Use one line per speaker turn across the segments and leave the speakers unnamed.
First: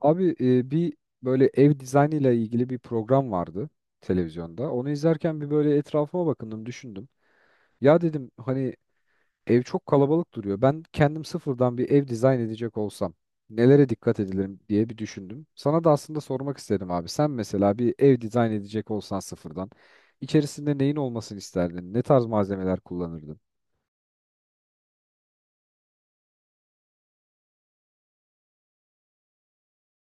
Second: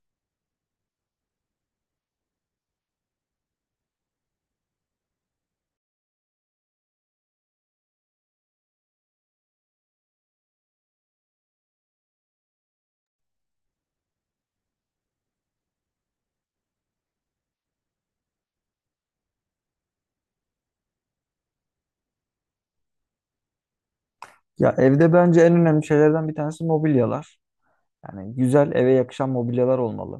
Abi bir böyle ev dizaynıyla ilgili bir program vardı televizyonda. Onu izlerken bir böyle etrafıma bakındım, düşündüm. Ya dedim hani ev çok kalabalık duruyor. Ben kendim sıfırdan bir ev dizayn edecek olsam nelere dikkat edilirim diye bir düşündüm. Sana da aslında sormak istedim abi. Sen mesela bir ev dizayn edecek olsan sıfırdan içerisinde neyin olmasını isterdin? Ne tarz malzemeler kullanırdın?
Ya evde bence en önemli şeylerden bir tanesi mobilyalar. Yani güzel eve yakışan mobilyalar olmalı.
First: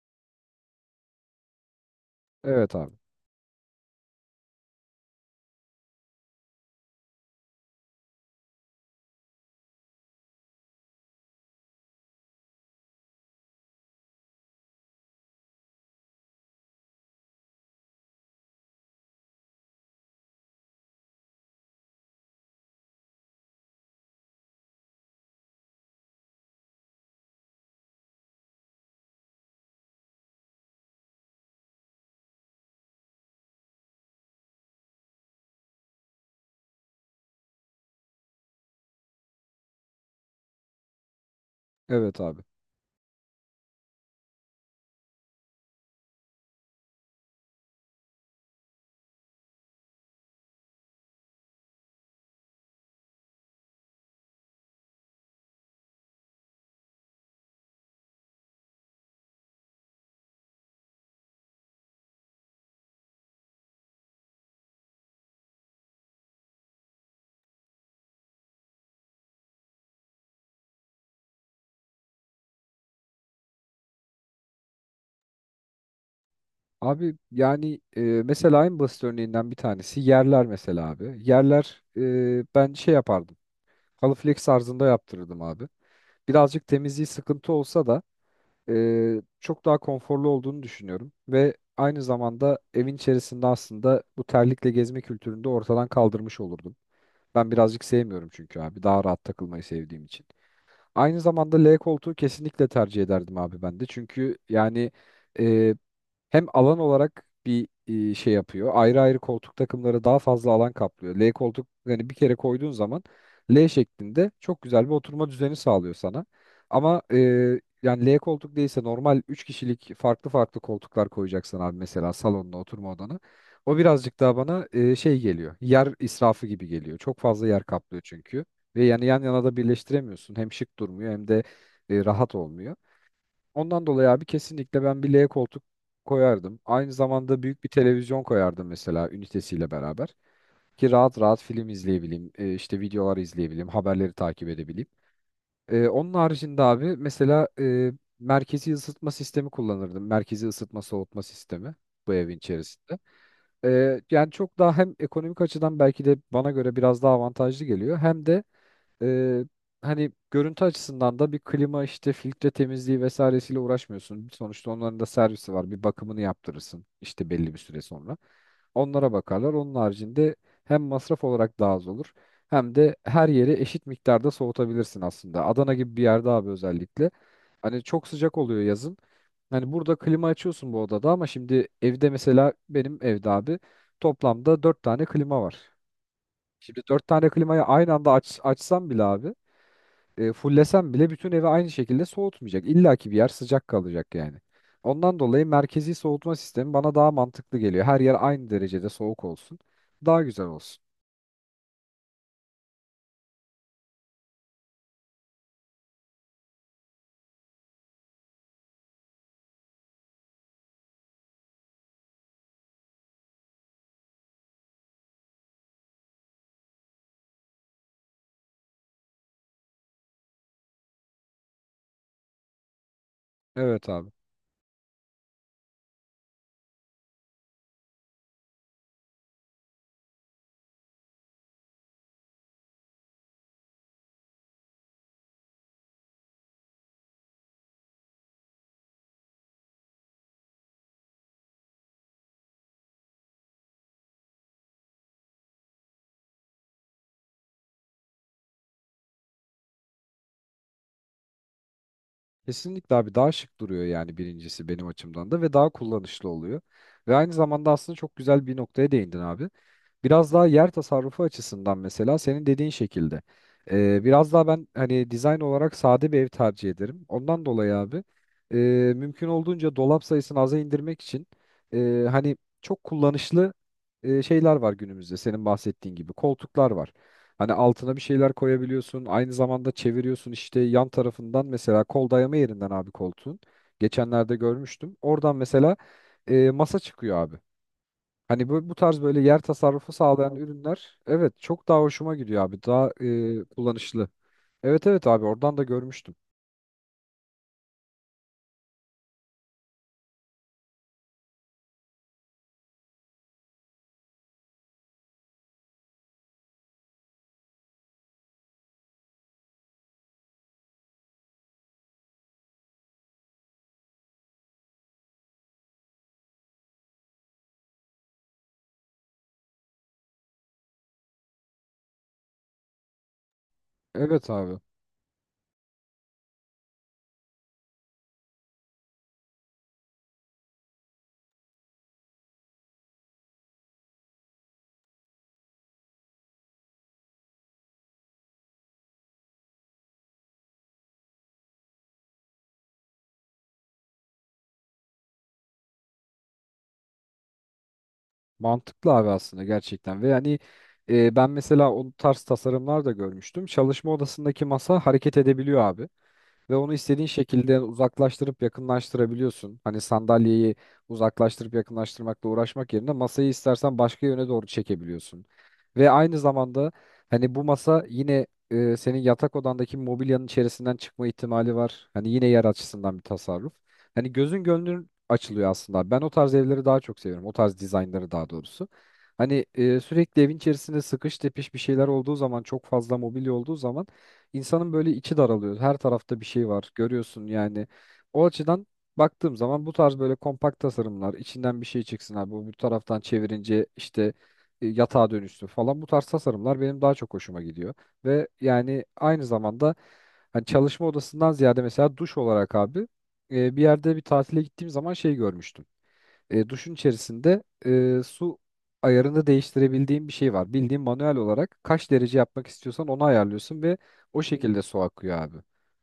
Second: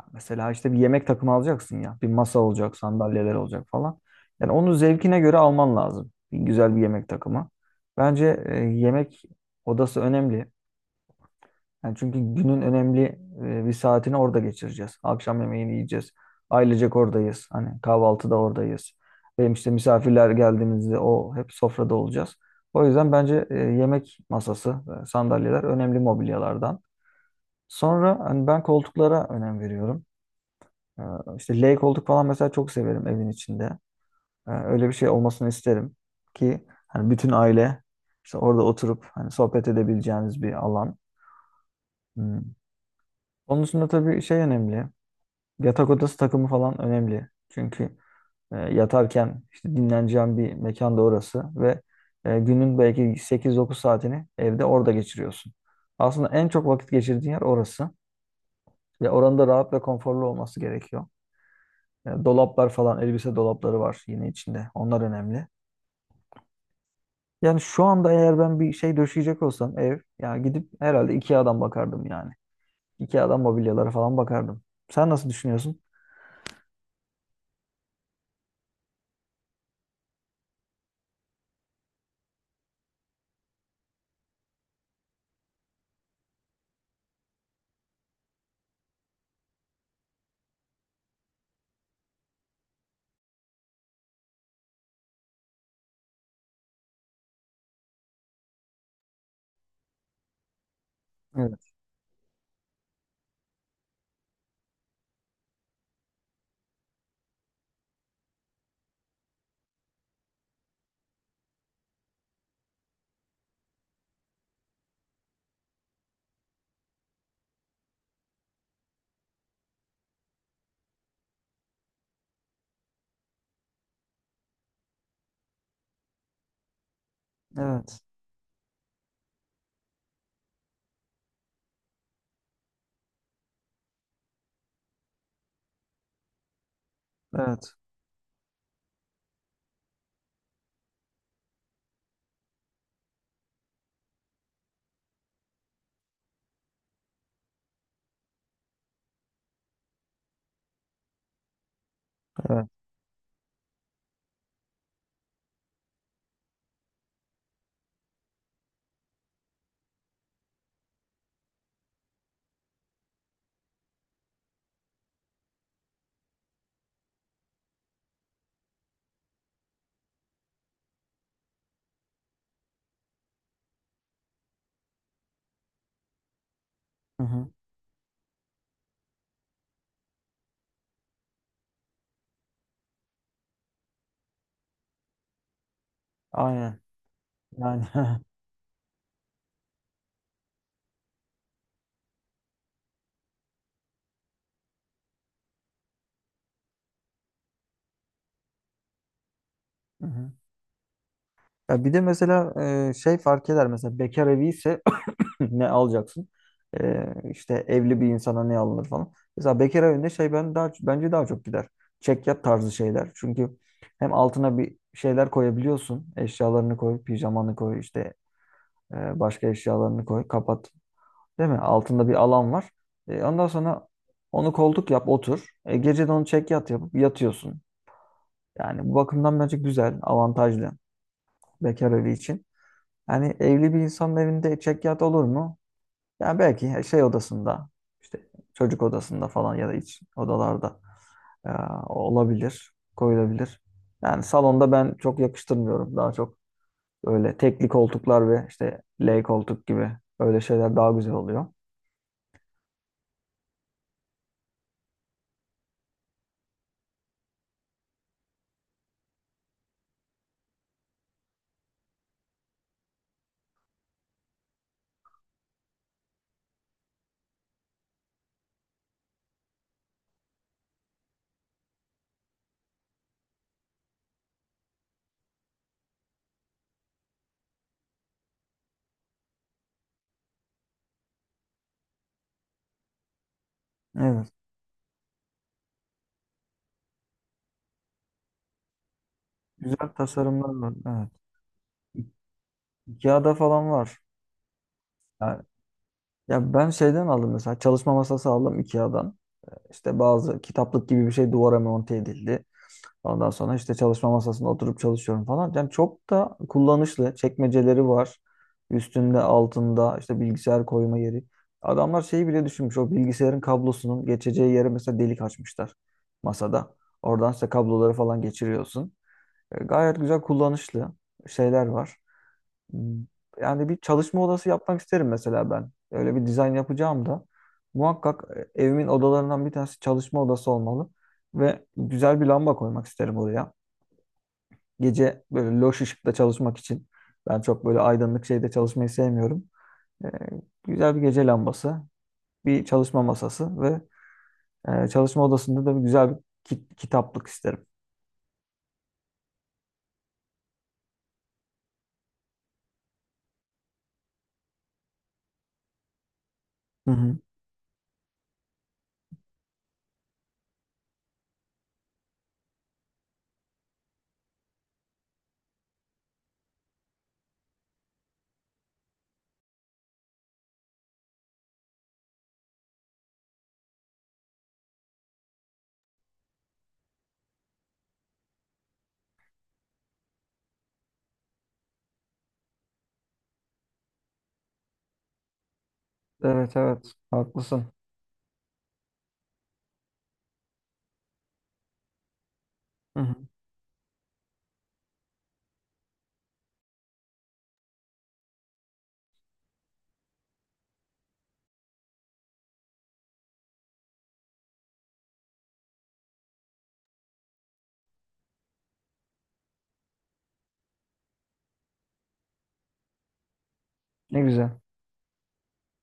Ya Mesela işte bir yemek takımı alacaksın ya. Bir masa
Evet
olacak,
abi.
sandalyeler olacak falan. Yani onu zevkine göre alman lazım. Bir güzel bir yemek takımı. Bence yemek odası önemli. Yani çünkü günün önemli bir saatini orada geçireceğiz. Akşam yemeğini yiyeceğiz. Ailecek oradayız. Hani kahvaltıda oradayız. Benim işte misafirler geldiğimizde o hep sofrada olacağız. O yüzden bence yemek masası, sandalyeler önemli mobilyalardan. Sonra hani ben koltuklara önem veriyorum. E, İşte L koltuk falan mesela çok severim evin içinde. Öyle bir şey olmasını isterim ki hani bütün aile işte orada oturup hani sohbet edebileceğiniz bir alan.
Evet abi.
Hmm. Onun dışında tabii şey önemli. Yatak odası takımı falan önemli. Çünkü yatarken işte dinleneceğin bir mekan da orası ve günün belki 8-9 saatini evde orada geçiriyorsun. Aslında en çok vakit geçirdiğin yer orası ve oranın da rahat ve konforlu olması gerekiyor. Dolaplar falan, elbise dolapları var yine içinde. Onlar önemli. Yani şu anda eğer ben bir şey döşeyecek olsam ev, ya gidip herhalde IKEA'dan bakardım yani. IKEA'dan mobilyalara falan bakardım. Sen nasıl düşünüyorsun?
Abi yani mesela en basit örneğinden bir tanesi yerler mesela abi. Yerler ben şey yapardım. Halı flex tarzında yaptırırdım abi. Birazcık temizliği sıkıntı olsa da çok daha konforlu olduğunu düşünüyorum. Ve aynı zamanda evin içerisinde aslında bu terlikle gezme kültürünü de ortadan kaldırmış olurdum. Ben birazcık sevmiyorum çünkü abi. Daha rahat takılmayı sevdiğim için. Aynı zamanda
Evet.
L koltuğu kesinlikle tercih ederdim abi ben de. Çünkü yani... Hem alan olarak bir şey yapıyor. Ayrı ayrı koltuk takımları daha fazla alan kaplıyor. L koltuk yani bir kere koyduğun zaman L şeklinde çok güzel bir oturma düzeni sağlıyor sana. Ama yani L koltuk değilse normal 3 kişilik farklı farklı koltuklar koyacaksın abi mesela salonuna oturma odana. O birazcık daha bana şey geliyor. Yer israfı gibi geliyor. Çok fazla yer kaplıyor
Evet.
çünkü. Ve yani yan yana da birleştiremiyorsun. Hem şık durmuyor hem de rahat olmuyor. Ondan dolayı abi kesinlikle ben bir L koltuk koyardım. Aynı zamanda büyük bir
Evet.
televizyon koyardım mesela ünitesiyle beraber. Ki rahat rahat film izleyebileyim, işte videolar izleyebileyim, haberleri takip edebileyim. Onun haricinde abi mesela merkezi ısıtma sistemi kullanırdım. Merkezi ısıtma soğutma sistemi bu evin
Evet.
içerisinde. Yani çok daha hem ekonomik açıdan belki de bana göre biraz daha avantajlı geliyor. Hem de ee, hani görüntü açısından da bir klima işte filtre temizliği vesairesiyle uğraşmıyorsun. Sonuçta onların da servisi var. Bir bakımını yaptırırsın işte belli bir süre sonra. Onlara bakarlar. Onun haricinde hem masraf olarak daha az olur hem de her yeri eşit miktarda soğutabilirsin aslında. Adana gibi bir yerde abi özellikle.
Hı hı.
Hani çok sıcak oluyor yazın. Hani burada klima açıyorsun bu odada ama şimdi evde mesela benim evde abi toplamda dört tane klima var.
Aynen.
Şimdi dört tane klimayı
Yani
aynı anda açsam bile abi fullesem bile bütün evi aynı şekilde soğutmayacak. İlla ki bir yer sıcak kalacak yani. Ondan dolayı merkezi soğutma sistemi bana daha mantıklı geliyor. Her yer aynı derecede soğuk olsun.
Hı
Daha
hı.
güzel olsun.
Ya bir de mesela şey fark eder mesela bekar evi ise ne alacaksın? E, işte evli bir insana ne alınır falan. Mesela bekar evinde şey ben daha bence daha çok gider. Çekyat tarzı şeyler. Çünkü hem altına bir şeyler koyabiliyorsun. Eşyalarını koy, pijamanı koy, işte başka eşyalarını koy, kapat. Değil mi? Altında bir alan var. Ondan sonra
Evet abi.
onu koltuk yap, otur. Gece de onu çekyat yapıp yatıyorsun. Yani bu bakımdan bence güzel, avantajlı bekar evi için. Yani evli bir insanın evinde çekyat olur mu? Yani belki şey odasında, işte çocuk odasında falan ya da iç odalarda e, olabilir, koyulabilir. Yani salonda ben çok yakıştırmıyorum. Daha çok öyle tekli koltuklar ve işte L koltuk gibi öyle şeyler daha güzel oluyor.
Kesinlikle abi daha şık duruyor yani birincisi benim açımdan da ve daha kullanışlı oluyor. Ve aynı zamanda aslında çok güzel bir noktaya değindin abi. Biraz daha yer tasarrufu açısından mesela senin dediğin şekilde. Biraz daha ben hani dizayn olarak sade bir ev tercih ederim. Ondan dolayı abi e, mümkün olduğunca dolap sayısını aza indirmek için hani çok kullanışlı şeyler var günümüzde senin bahsettiğin gibi. Koltuklar var. Hani altına bir şeyler koyabiliyorsun. Aynı zamanda çeviriyorsun işte yan tarafından mesela kol dayama yerinden abi koltuğun.
Evet.
Geçenlerde görmüştüm. Oradan mesela masa çıkıyor abi. Hani bu tarz böyle yer
Güzel
tasarrufu sağlayan
tasarımlar var.
ürünler
Evet.
evet çok daha hoşuma gidiyor abi. Daha
Ikea'da falan var.
kullanışlı. Evet evet abi
Yani,
oradan da görmüştüm.
ya ben şeyden aldım mesela çalışma masası aldım Ikea'dan. İşte bazı kitaplık gibi bir şey duvara monte edildi. Ondan sonra işte çalışma masasında oturup çalışıyorum falan. Yani çok da kullanışlı. Çekmeceleri var. Üstünde, altında işte bilgisayar koyma yeri. Adamlar şeyi bile düşünmüş. O bilgisayarın kablosunun geçeceği yere mesela delik açmışlar masada. Oradan işte kabloları falan geçiriyorsun. Gayet güzel kullanışlı şeyler var. Yani bir çalışma
Evet
odası
abi.
yapmak isterim mesela ben. Öyle bir dizayn yapacağım da. Muhakkak evimin odalarından bir tanesi çalışma odası olmalı. Ve güzel bir lamba koymak isterim oraya. Gece böyle loş ışıkta çalışmak için. Ben çok böyle aydınlık şeyde çalışmayı sevmiyorum. E, güzel bir gece lambası, bir çalışma masası ve çalışma odasında da bir güzel bir kitaplık isterim.
Mantıklı abi aslında gerçekten. Ve yani ben mesela o tarz tasarımlar da görmüştüm. Çalışma odasındaki masa hareket edebiliyor abi. Ve onu
Hı
istediğin
hı.
şekilde uzaklaştırıp yakınlaştırabiliyorsun. Hani sandalyeyi uzaklaştırıp yakınlaştırmakla uğraşmak yerine masayı istersen başka yöne doğru çekebiliyorsun. Ve aynı zamanda hani bu masa yine senin yatak odandaki mobilyanın içerisinden çıkma ihtimali var. Hani yine yer açısından bir tasarruf. Hani gözün gönlün açılıyor aslında. Ben o tarz evleri daha çok seviyorum. O tarz dizaynları daha doğrusu. Hani sürekli evin içerisinde sıkış tepiş bir şeyler olduğu zaman çok fazla mobilya olduğu zaman insanın böyle içi daralıyor. Her tarafta bir şey
Evet
var.
evet
Görüyorsun yani.
haklısın.
O açıdan baktığım zaman bu tarz böyle kompakt tasarımlar, içinden bir şey çıksın abi. Bu taraftan
Hı hı.
çevirince işte yatağa dönüşsün falan. Bu tarz tasarımlar benim daha çok hoşuma gidiyor. Ve yani aynı zamanda hani çalışma odasından ziyade mesela duş olarak abi bir yerde bir tatile gittiğim zaman şey görmüştüm duşun içerisinde su ayarını değiştirebildiğin bir şey var. Bildiğin manuel olarak kaç derece yapmak istiyorsan onu ayarlıyorsun ve
Ne
o
güzel.
şekilde su akıyor abi.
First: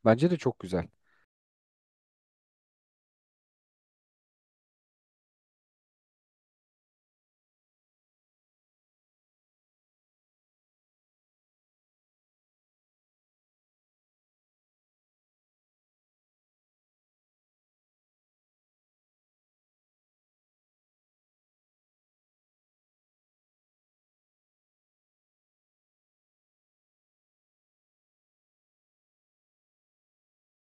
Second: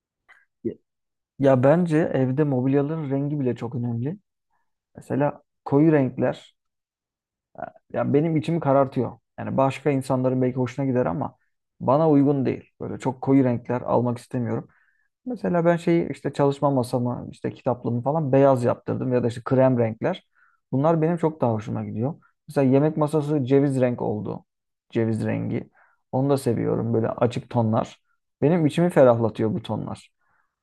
Bence de çok güzel.
Ya bence evde mobilyaların rengi bile çok önemli. Mesela koyu renkler e, ya benim içimi karartıyor. Yani başka insanların belki hoşuna gider ama bana uygun değil. Böyle çok koyu renkler almak istemiyorum. Mesela ben şeyi işte çalışma masamı, işte kitaplığımı falan beyaz yaptırdım ya da işte krem renkler. Bunlar benim çok daha hoşuma gidiyor. Mesela yemek masası ceviz renk oldu. Ceviz rengi. Onu da seviyorum böyle açık tonlar. Benim içimi ferahlatıyor bu tonlar.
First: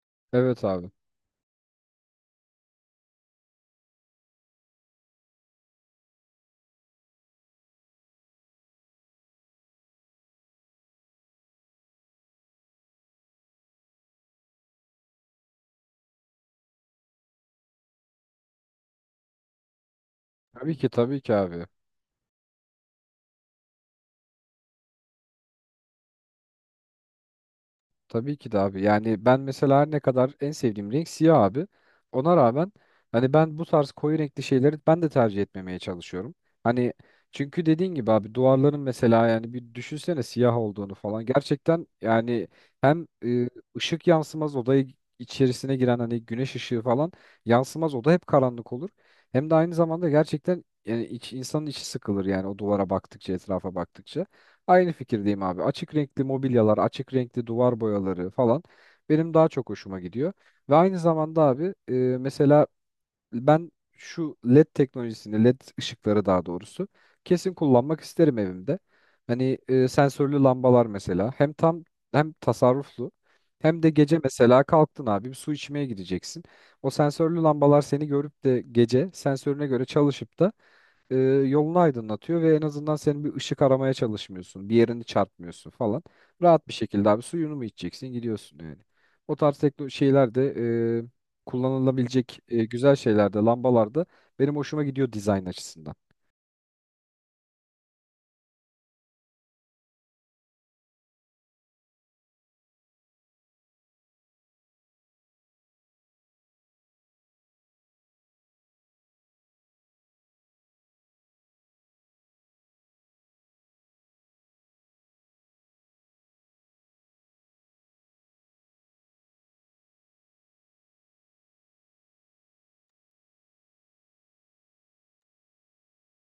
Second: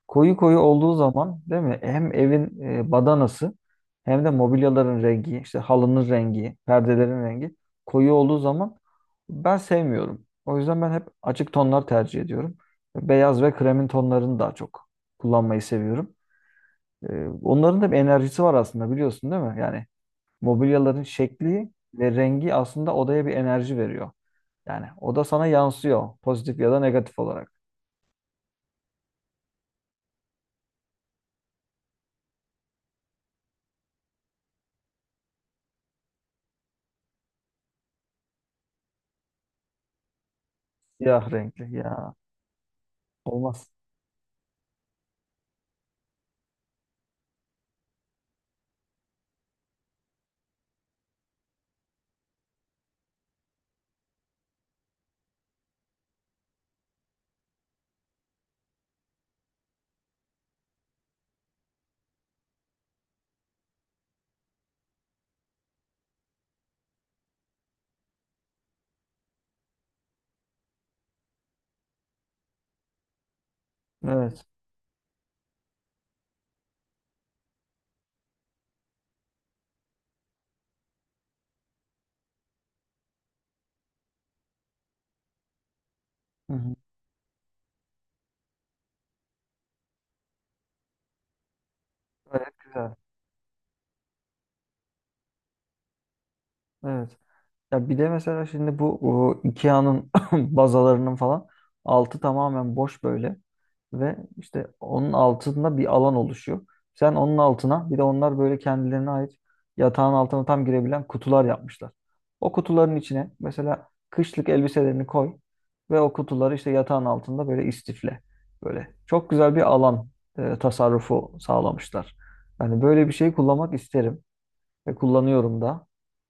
Koyu koyu
Evet abi.
olduğu zaman değil mi? Hem evin badanası hem de mobilyaların rengi, işte halının rengi, perdelerin rengi koyu olduğu zaman ben sevmiyorum. O yüzden ben hep açık tonlar tercih ediyorum. Beyaz ve kremin tonlarını daha çok kullanmayı seviyorum. Onların da bir enerjisi var aslında biliyorsun değil mi? Yani
Tabii ki
mobilyaların
tabii ki abi.
şekli ve rengi aslında odaya bir enerji veriyor. Yani oda sana yansıyor pozitif ya da negatif olarak.
Tabii ki de abi. Yani ben mesela her ne kadar en sevdiğim renk siyah abi. Ona rağmen hani ben bu tarz koyu renkli şeyleri ben de tercih etmemeye çalışıyorum. Hani çünkü dediğin gibi abi duvarların mesela yani bir düşünsene siyah olduğunu
Siyah
falan.
renkli
Gerçekten
ya
yani hem
olmaz.
ışık yansımaz odayı içerisine giren hani güneş ışığı falan yansımaz oda hep karanlık olur. Hem de aynı zamanda gerçekten yani insanın içi sıkılır yani o duvara baktıkça etrafa baktıkça. Aynı fikirdeyim abi. Açık renkli mobilyalar, açık renkli duvar boyaları falan benim daha çok hoşuma gidiyor. Ve aynı zamanda abi mesela ben şu LED teknolojisini, LED ışıkları daha doğrusu kesin kullanmak isterim evimde. Hani sensörlü lambalar mesela hem tam hem tasarruflu hem de gece
Evet.
mesela kalktın abi bir su içmeye gideceksin. O sensörlü lambalar seni görüp de gece sensörüne göre çalışıp da e, yolunu aydınlatıyor ve en azından senin bir ışık aramaya çalışmıyorsun. Bir yerini çarpmıyorsun falan.
Hı
Rahat bir
hı.
şekilde abi suyunu mu içeceksin gidiyorsun yani. O tarz tekno şeyler de kullanılabilecek
Gayet güzel.
güzel şeyler de lambalarda benim hoşuma gidiyor dizayn açısından.
Evet. Ya bir de mesela şimdi bu o IKEA'nın bazalarının falan altı tamamen boş böyle ve işte onun altında bir alan oluşuyor. Sen onun altına bir de onlar böyle kendilerine ait yatağın altına tam girebilen kutular yapmışlar. O kutuların içine mesela kışlık elbiselerini koy ve o kutuları işte yatağın altında böyle istifle. Böyle çok güzel bir alan tasarrufu sağlamışlar. Yani böyle bir şey kullanmak isterim. Ve kullanıyorum da.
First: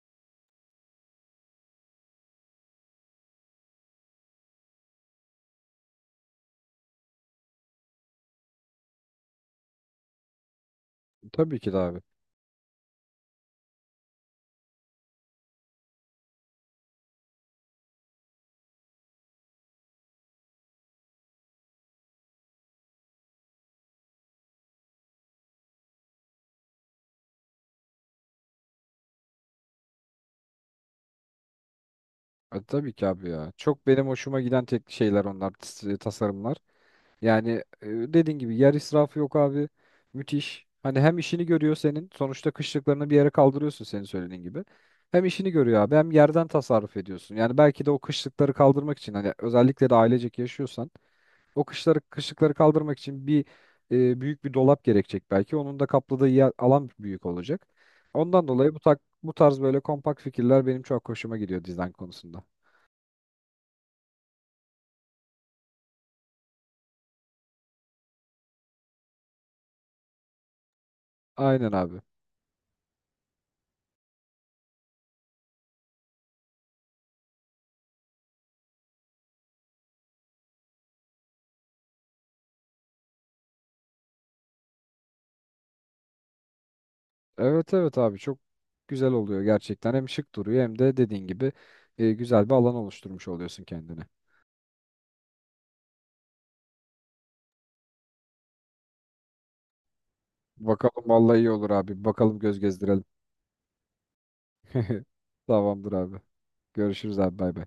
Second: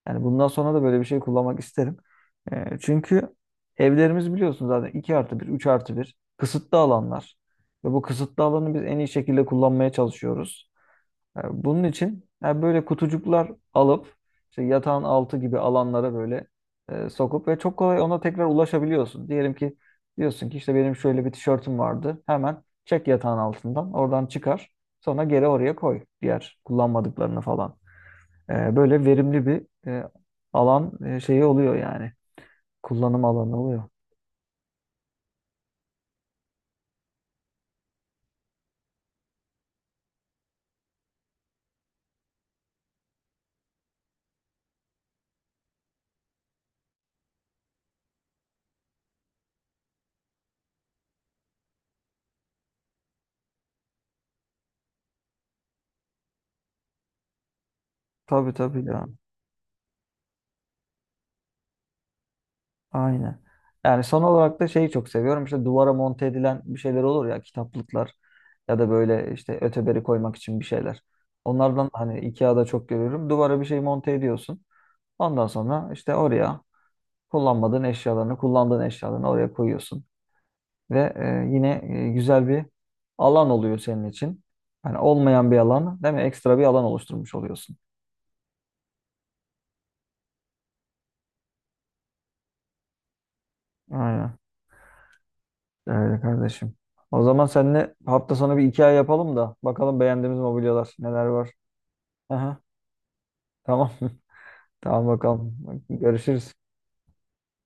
Yani bundan sonra da böyle bir şey kullanmak isterim. Çünkü evlerimiz biliyorsun zaten 2+1, 3+1 kısıtlı alanlar. Ve bu kısıtlı alanı biz en iyi şekilde kullanmaya çalışıyoruz. E,
Tabii ki de
bunun
abi.
için yani böyle kutucuklar alıp işte yatağın altı gibi alanlara böyle sokup ve çok kolay ona tekrar ulaşabiliyorsun. Diyelim ki diyorsun ki işte benim şöyle bir tişörtüm vardı. Hemen çek yatağın altından oradan çıkar. Sonra geri oraya koy diğer kullanmadıklarını falan. Böyle verimli bir alan şeyi oluyor yani.
Tabii ki
Kullanım
abi ya.
alanı oluyor.
Çok benim hoşuma giden tek şeyler onlar tasarımlar. Yani dediğin gibi yer israfı yok abi. Müthiş. Hani hem işini görüyor senin. Sonuçta kışlıklarını bir yere kaldırıyorsun senin söylediğin gibi. Hem işini görüyor abi hem yerden tasarruf ediyorsun. Yani belki de o kışlıkları kaldırmak için hani özellikle de ailecek yaşıyorsan o kışlıkları kaldırmak için bir büyük bir dolap gerekecek belki. Onun da kapladığı yer, alan büyük olacak. Ondan
Tabii
dolayı bu
tabii ya.
bu tarz böyle kompakt fikirler benim çok hoşuma gidiyor dizayn konusunda.
Aynen. Yani son olarak da şeyi çok seviyorum. İşte duvara monte edilen bir şeyler olur ya kitaplıklar ya da böyle işte öteberi koymak için bir şeyler.
Aynen
Onlardan
abi.
hani IKEA'da çok görüyorum. Duvara bir şey monte ediyorsun. Ondan sonra işte oraya kullanmadığın eşyalarını, kullandığın eşyalarını oraya koyuyorsun. Ve yine güzel bir alan oluyor senin için. Yani olmayan bir alan, değil mi? Ekstra bir alan oluşturmuş
Evet
oluyorsun.
evet abi çok güzel oluyor gerçekten. Hem şık duruyor hem de dediğin gibi güzel bir alan oluşturmuş oluyorsun kendine.
Aynen. Öyle kardeşim. O zaman seninle hafta sonu bir hikaye yapalım da bakalım beğendiğimiz mobilyalar
Bakalım
neler
vallahi iyi
var.
olur abi. Bakalım göz
Aha,
gezdirelim.
tamam. Tamam bakalım.
Tamamdır abi.
Görüşürüz.
Görüşürüz abi bay bay.